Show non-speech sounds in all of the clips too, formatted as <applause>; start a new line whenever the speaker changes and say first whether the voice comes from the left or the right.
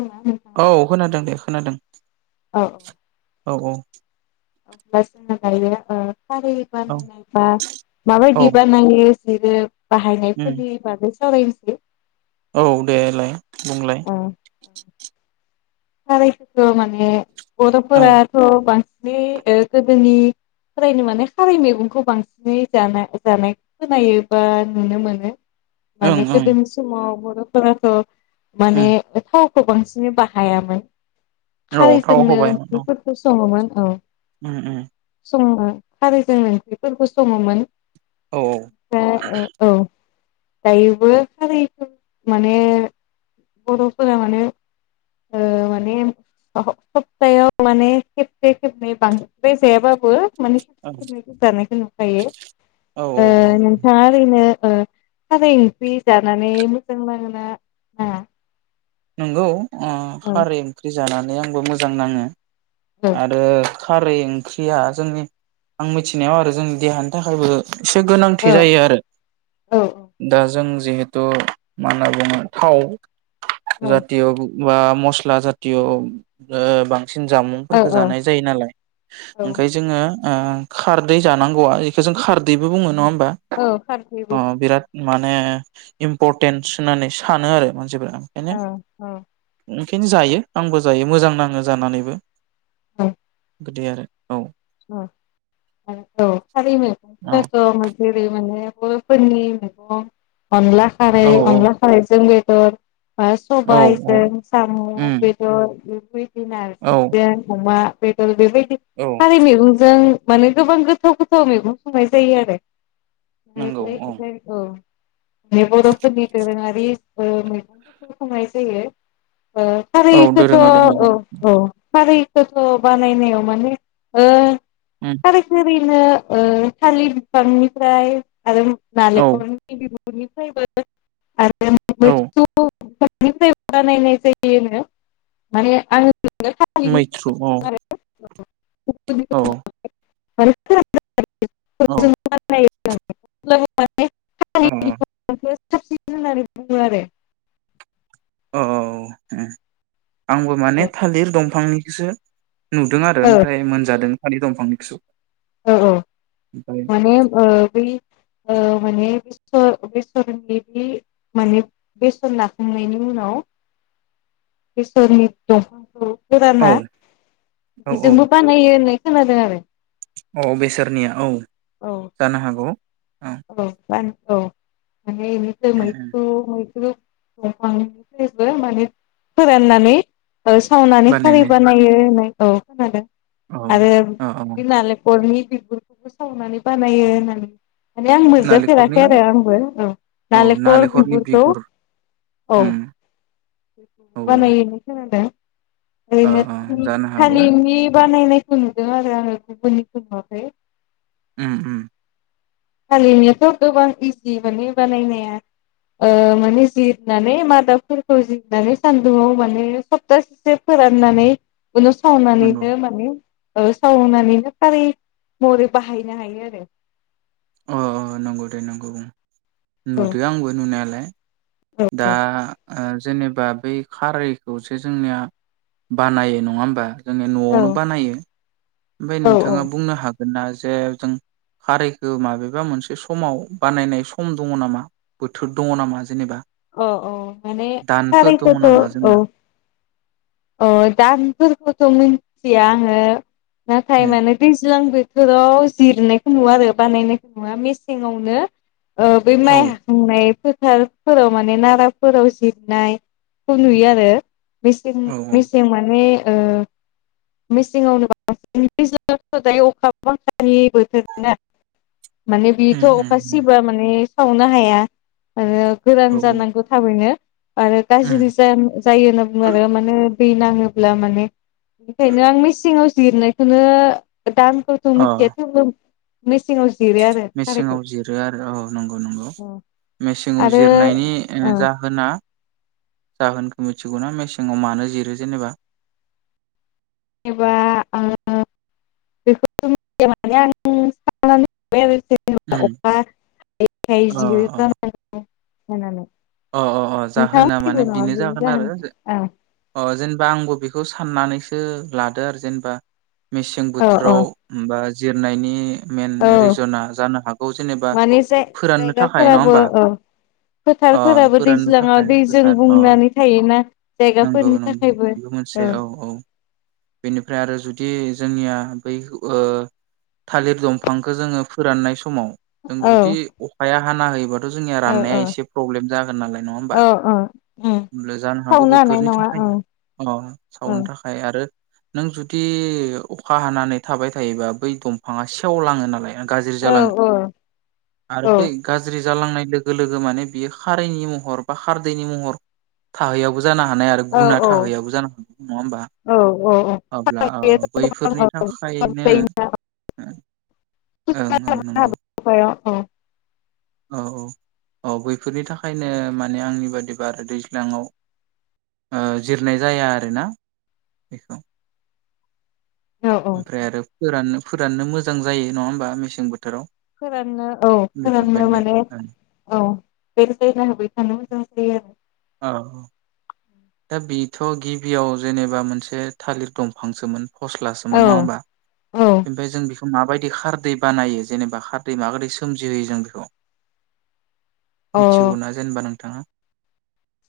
left: ना नोंथाङा?
right: औ खोनादों दे खोनादों।
left: औ
right: औ औ।
left: <unintelligible> खारै
right: औ
left: बानायनाय बा
right: औ
left: माबायदि बानायो? बिबो
right: उम
left: बाहायनायफोरनि बागै सावराय <unintelligible>
right: औ दे लाय बुंलाय।
left: खारै खो माने
right: औ
left: बर'फोरा थ' बां बे ओ गोदोनिफ्रायनो माने खारै मैगंखौ बांसिनै जाना जानाय खोनायो बा नुनो मोनो।
right: ओं
left: माने
right: ओं
left: गोदोनि समाव <unintelligible> माने
right: उम
left: थाव। खौ बांसिनै बा हायामोन।
right: औ थाव
left: खारैजोंनो
right: होबाय औ
left: ओंख्रिफोरखौ सङोमोन। औ।
right: उम उम।
left: जोङो खारैजों ओंख्रिफोरखौ सङोमोन।
right: औ।
left: दा औ दायोबो <unintelligible> माने बरफोरा माने ओ माने हप्तायाव माने खेबसे खेबनै बांद्राय जायाबाबो। माने
right: औ
left: <inaudible> जानायखौ नुखायो
right: औ
left: ओ नोंथाङा ओरैनो ओ खारै ओंख्रि जानानै मोजां नांओ ना ना
right: नंगौ। अ खारै ओंख्रि। जानानै आंबो मोजां नाङो।
left: औ
right: आरो। खारै ओंख्रिया जोंनि आं मिथिनायाव आरो जोंनि देहानि थाखायबो। एसे गोनांथि
left: औ
right: जायो आरो
left: औ
right: दा जों। जिहेतु मा होनना बुङो थाव।
left: औ
right: जाथिय बा मस्ला जातिय' <unintelligible> सिन
left: औ
right: जामुंफोरखौ जानाय जायो नालाय
left: औ
right: ओंखाय जोङो। ओ खारदै जानांगौआ इखौ जों खारदैबो बुङो नङा बा
left: औ खारदैबो
right: अ बिराद माने। इम्परटेन्स होननानै सानो आरो मानसिफोरा।
left: औ औ।
right: खायनो जायो आंबो जायो मोजां नाङो जानानैबो।
left: <unintelligible>
right: गोदै आरो। औ
left: <unintelligible>
right: औ
left: बर'फोरनि मैगं। अनला खारै
right: औ
left: अनला खारैजों <unintelligible> ओ
right: औ औ
left: सबायजों साम'
right: उम
left: बेदर। बे
right: औ
left: नारजिजों अमा बेदर बेबायदि
right: औ
left: खारि मैगंजों माने गोबां गोथाव गोथाव मैगं संनाय जायो आरो
right: नंगौ औ
left: <unintelligible> बे बर' फोरनि दोरोङारि बे ओ मेगंफोरखौ संनाय जायो ओ खारैखौथ' औ
right: दोरोङारि मैगं
left: औ खारै खोथ' बानायनायाव माने ओ
right: उम
left: खारैखो यैनो ओ थालिर बिफांनिफ्राय आरो
right: औ
left: नालेकलनि बिगु रनिफ्राय आरो
right: औ
left: मैसुनिफ्रायबो बानायनाय जायो नो माने आङो <unintelligible>
right: मैथ्रु औ औ औ
left: <unintelligible> <unintelligible> <unintelligible> <unintelligible> <unintelligible> थालिर
right: औ
left: बिफां <unintelligible> बुंङो आरो
right: ओ ओ औ उम आंबो माने थालिर दंफांनि खोसो नुदों आरो
left: औ
right: ओमफ्राय मोनजादों थानि दंफांनिखोसो
left: औ औ माने ओ बै माने बेसर बेसरनि बि माने बेसर नाखांनायनि उनाव बेसरनि दंफांखौ
right: औ
left: फोराना
right: औ औ
left: बेजोंबो बानायो होनाय खोनादों आरो
right: औ बेसोरनिया औ
left: औ
right: जानो हागौ
left: औ बान औ माने इनिफ्राय मैथ्रु मैथु बंफानिफ्रायबो माने फोराननानै ओ सावनानै खारि
right: बानायनाय
left: बानायो होननाय औ खोनादों
right: औ
left: आरो
right: औ औ
left: बि नालेकरनि बिगुरखौबो सावनानै बानायो होननानै माने आं
right: नालेंखरनि
left: मोनजाफेराखै आरो आंबो औ
right: औ
left: नालेखर
right: नालेंखरनि
left: बिबुरखौ
right: बिगुर
left: औ
right: उम औ
left: बेखौबो बानायोनो खोनादों
right: ओ
left: ओरैनो
right: ओ
left: थनि
right: जानो हागौ
left: थालिरनि बा बानायनायखौ नुदों आरो आङो गुबुननिखौ नुवाखै
right: ओम ओम
left: थालिनायाथ' गोबां इजि माने बानायनाया ओ माने जिरनानै मादाबफोरखौ जिरनानै सान्दुङाव माने सप्तासेसो फोराननानै उनाव
right: नंगौ
left: सावनानैनो माने ओ सावनानैनो खारै महरै बाहायनो हायो आरो
right: अ नंगौ दे नंगौ बुं नुदो आंबो नुनायालाय <inaudible> दा ओ जेनेब बा बै खारैखौसो जोंनिया बानायो नङा होमबा जोंनिया न'आवनो
left: औ
right: बानायो। ओमफाय
left: औ
right: नोंथाङा बुंनो हाग गोनना जे जों खारैखो माबेबा मोनसे समाव बानायनाय सम दङ नामा बोथोर दङ नामा जेनेबा
left: अ अ माने
right: दानफोर दङ
left: खारैखोथ'
right: नामा
left: अ
right: जोंना
left: अ दानफोरखौथ' मिथिया आङो नाथाय
right: ए
left: माने दैज्लांबो थोराव जिरनायखो नुवा आरो बानायनायखो नुवा मेसेंवानो ओ बै
right: औ
left: माइ हाखांनाय फोर थारफोराव माने नाराफोराव जिदनाय खौ नुयो आरो
right: औ औ
left: बेसिरनि माने ओ मेसेंआवनो ब बांसिन दायो अखा बांखानि बोथोर ना माने बेथ'
right: उम
left: अखा
right: उम
left: सिबा माने सावनो हाया आरो गोरान
right: औ
left: जानांगौ थाबैनो आरो
right: उम
left: गाज्रि जा जायो होनना बुङो आरो मानो दै नाङोब्ला माने बेनिखायनो आं मेसेंङावस जिरनायखोनो दानफोरखौ मिथिया
right: अ
left: थेवबो मिस
right: मेसेङाव जिरो आरो औ नंगौ नंगौ मेसेंङाव
left: आरो
right: जिरनायनि
left: ओ
right: आ जाहोना जाहोनखो मिथिगौना मेसेङाव मानो जिरो जेनेबा
left: जेनबा आ बेखौ मिथिया माने आं साननानै मोनबाय जे
right: उम
left: अ खा हा यै खाय
right: अ
left: जि रो जानांगौ होनानै
right: अ अ अ जाहोना माने बिनो
left: बेनि
right: जागोन आरो जे
left: जाहोनखौ
right: अ जेनेबा बा आंबो बेखौ साननानैसो लादो आरो जेनबा मेसें
left: औ औ
right: बोथोराव बा जिरनायनि मइेन
left: औ
right: रिजना जानो हागौ जेनेबा
left: माने जाय
right: फोराननो थाखाय नङा होमबा
left: फोराबो
right: फोराननो थाखाय
left: दैज्लाङाव दैजों
right: फोथार अ
left: बुंनानै थायो <unintelligible>
right: नंगौ नंगौ बेबो मोनसे औ औ बेनिफ्राय आरो जुदि जोंनिया बै ओ थालिर दंफांखौ जोङो फोराननाय समाव जों
left: औ
right: जुदि अखाया हाना होयोबा जोनिया
left: औ
right: राननाया
left: औ
right: एसे फ्रब्लेम जागोन नालाय नङा होमबा
left: औ औ उम
right: होमब्ला जानो हागौ
left: सावनो
right: बेफ
left: हानाय
right: बेफोरनि
left: नङा औ
right: थाखायनो अ
left: औ
right: सावनो थाखाय आरो नों जुदि अखा हानानै थाबाय थायोबा बै दंफाङा सेवलाङो नालाय गाज्रि
left: औ
right: जालाङो
left: औ
right: आरो
left: औ
right: बै गाज्रि जालांनाय लोगो लोगो माने बियो खारैनि महर बा खारदैनि महर थाहैया बो जा जानो हानाय आरो
left: औ
right: गुना थाहैयाबो जानो हानाय नङा होमबा
left: औ
right: अब्ला
left: औ
right: बैफोरनि थाखायनो
left: औ औ
right: ओं ओं नंगौ
left: औ
right: औ औ औ बैफोरनि थाखायनो ओमफ्राय आरो फोराननो फोराननो मोजां जायो नङा होमबा मेसें बोथोराव
left: फोराननो औ फोराननो
right: बेफोरबायदि
left: माने
right: आरो
left: औ बेलथेना होबाय थानो मोजों <unintelligible>
right: अ । दा बेथ गिबियाव जेनेबा मोनसे थालिर दंफांसोमोन फस्लासोमोन नङा
left: आरो
right: होमबा
left: औ
right: ओमफ्राय जों बेखौ माबायदि खारदै बानायो जेनेबा खारदै माबोरै सोमजिहोयो जों बेखौ?
left: औ
right: मिथिगौनाा जेनेबा नों थाङा।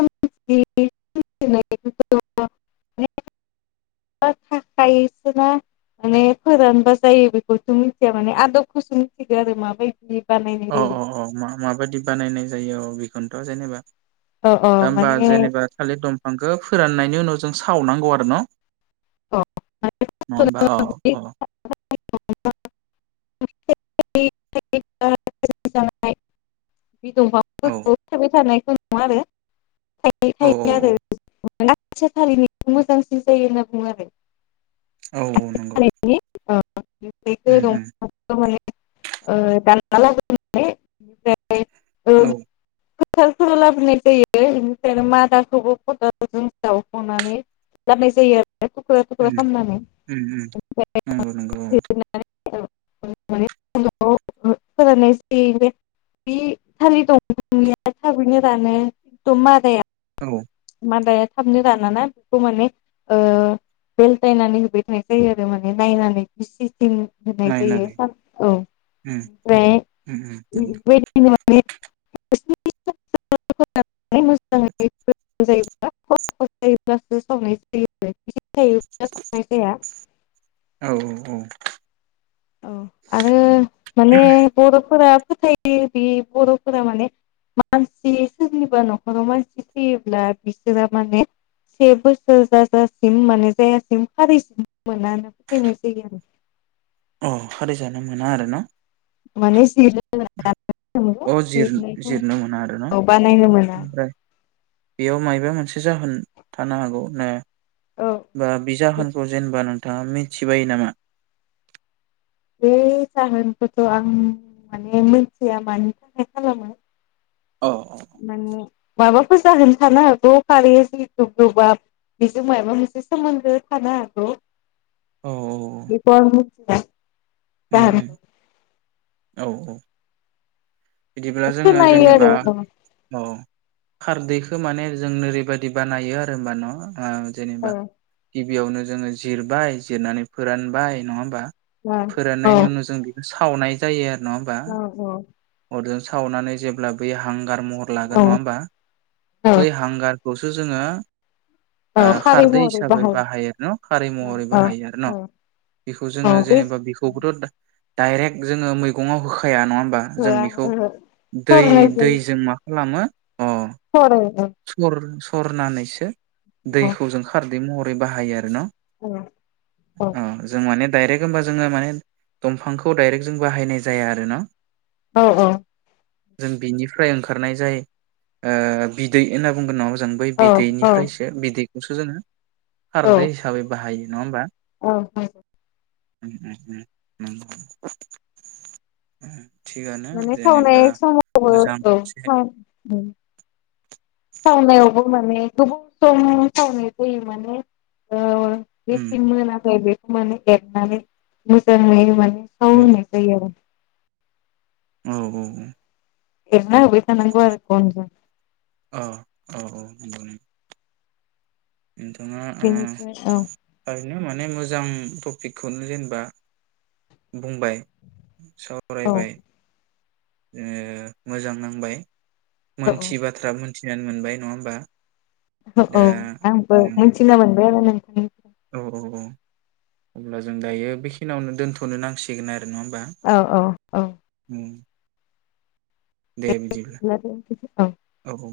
left: थाखायसोोना माने फोरानबा जायो बेखौसो मिथिया माने आदबखौसो मिथिगौ आरो माबायदि ।
right: अ औ औ माहा माबायदि बानायनाय जायो अ बि जथ जेनेबा?
left: अ अ
right: दा होमबा
left: माने
right: जेनेबा थालिर दं आखो फोराननायनि उनाव जों सावनांगौ आरो न?
left: अ माने
right: नङा होमबा औ औ ।
left: <unintelligible> <unintelligible> <unintelligible>
right: औ
left: थानायखौ माबे? थायै
right: औ
left: थायो आरो
right: औ
left: <unintelligible> मोजांसिन जायो होनना बुङो आरो ।
right: औ औ नंगौ।
left: ओ
right: उम
left: ।
right: उम
left: दाना लाबो लानिफ्राय <unintelligible> ए औ । खालखौ लाबोनाय जायो बेनिफ्रायनो मादाखौबो खदालजों जावखनानै लाबोनाय जायो आरो। थुक्रा थुख्रा
right: उम
left: खालामनानै
right: उम उम नंगौ नंगौ
left: फोरनायसै बे थाल दं ननिया थाबैनो रानो एकदम मादाया
right: औ
left: मादाया थाबनो रानाना बेखौ माने बेलथायायनानै होबाय थानाय जायो आरो माने नायनानै बिसि सिं होननाय जायो
right: नायनानै
left: स औ
right: उम
left: ओमफ्राय
right: उम उम
left: बेबायदि माने <unintelligible> जायो जायोब्लासो सावनाय जायो आरो। <unintelligible>
right: औ औ औ ।
left: औ आरो माने बर फोरा फोथायो बे बरफोरा माने मानसि सोरनिबा नखराव मानसि थैयोब्ला बिसोरा माने से बोसोर जाजासिम माने जायासिम फारिसिम मोना होननानै फोथायनाय जायो आरो।
right: औ खारि जानो मोना आरो ना?
left: माने <unintelligible> मोनो
right: अ
left: जिरनायखौ
right: जिरनो मोना आरो ना
left: बानायनो मोना
right: ओमफ्राय बेयाव मायबा मोन मोनसे जाहोन थानो हागौ ना
left: औ
right: बा बिजाहोनखौ जेनबा नोंथाङा मिथिबायो नामा
left: बे जाहोनखौथ' आं माने मोनथिया मानि थाखाय खालामो
right: औ
left: माने माबाफोर जाहोनो थानो हागौ खारै जिहेतु गोबाब बेजों माबा मोनसे सोमोन्दो थानो हागौ बेखौ ओ
right: उ उ औ औ बिदिब्ला जोङो
left: खोनायो
right: जेनेबा
left: आरो
right: औ खारदैखौ माने जों ओरैबायदि बानायो आरो होनबा न आ जेेनेबा
left: औ
right: बेयावनो जोङो जिरबाय जिरनानै फोरानबाय नङा होमबा फोराननायनि उनाव जों बेखौ सावनाय जायो आरो नङा होमबा
left: औ औ
right: अरजों सावनानै जेब्ला बै हां गार महर
left: औ
right: लागोन नङा होमबा बै हांगार खौसो जोङो
left: औ
right: ओ
left: खारै
right: खारदै
left: महरै
right: हिसाबै बाहायो आरो न खारै महरै
left: औ
right: बाहायो आरो न'
left: औ
right: बेखौ
left: औ
right: जोङो
left: बे
right: जेनेबा बेखौबोथ' डाइरेक्ट जोङो मैगङाव होखाया नङा जों
left: जिथुआ
right: बेखौ
left: सरनाय
right: दै-
left: जायो
right: दैजों मा खालामो? अ
left: सरो औ
right: सर -सरनानैसो
left: औ
right: दैखौ जों खार रै महरै बाहायो आरो न
left: औ औ
right: दायरेक्ट होमबा जोङो माने दंफांखौ दायरेक्ट जों बाहायनाय जाया आरो न
left: औ औ
right: जों बिनिफ्राय ओंखारनाय जाय ओ बिदै होनना बुंगोन <unintelligible> बै
left: औ
right: बिदैनिफ्रायसो बिदै जोङो
left: औ
right: खारदै हिसाबै बाहायो नङा होमबा
left: औ
right: <unintelligible>
left: माने सावनाय
right: जेनेबा
left: समावबो
right: मोजां मोनसे
left: औ सावनायावबो माने गोबाव सम सावनाय जायो माने ओ
right: उम
left: जेथिं मोनाखै बे <unintelligible> एरनानै मोजाङै माने
right: उम
left: <unintelligible>
right: औ औ औ
left: एरना होबाय थानांगौ आरो गनजों।
right: अ औ औ <unintelligible> नोंथाङा ओ
left: बेनिफ्राय औ
right: <unintelligible> बेनो माने मोजां टपिकखौनो जेनेबा बुंबाय
left: औ
right: सावरायबाय ओ मोजां नांबाय
left: औ
right: मोनथियि बाथ्रा मोन मिथिनानै मोनबाय नङा होमबा?
left: औ औ
right: दा
left: आंबो
right: उम
left: मिथिना मोनबाय <unintelligible>
right: औ औ औ अब्ला जों दायो बेखिनियावनो दोनथ'नो नांसिगोन आरो नङा होनबा?
left: औ औ औ
right: दे बिदिब्ला
left: दोनथ'सै औ
right: <inaudible> औ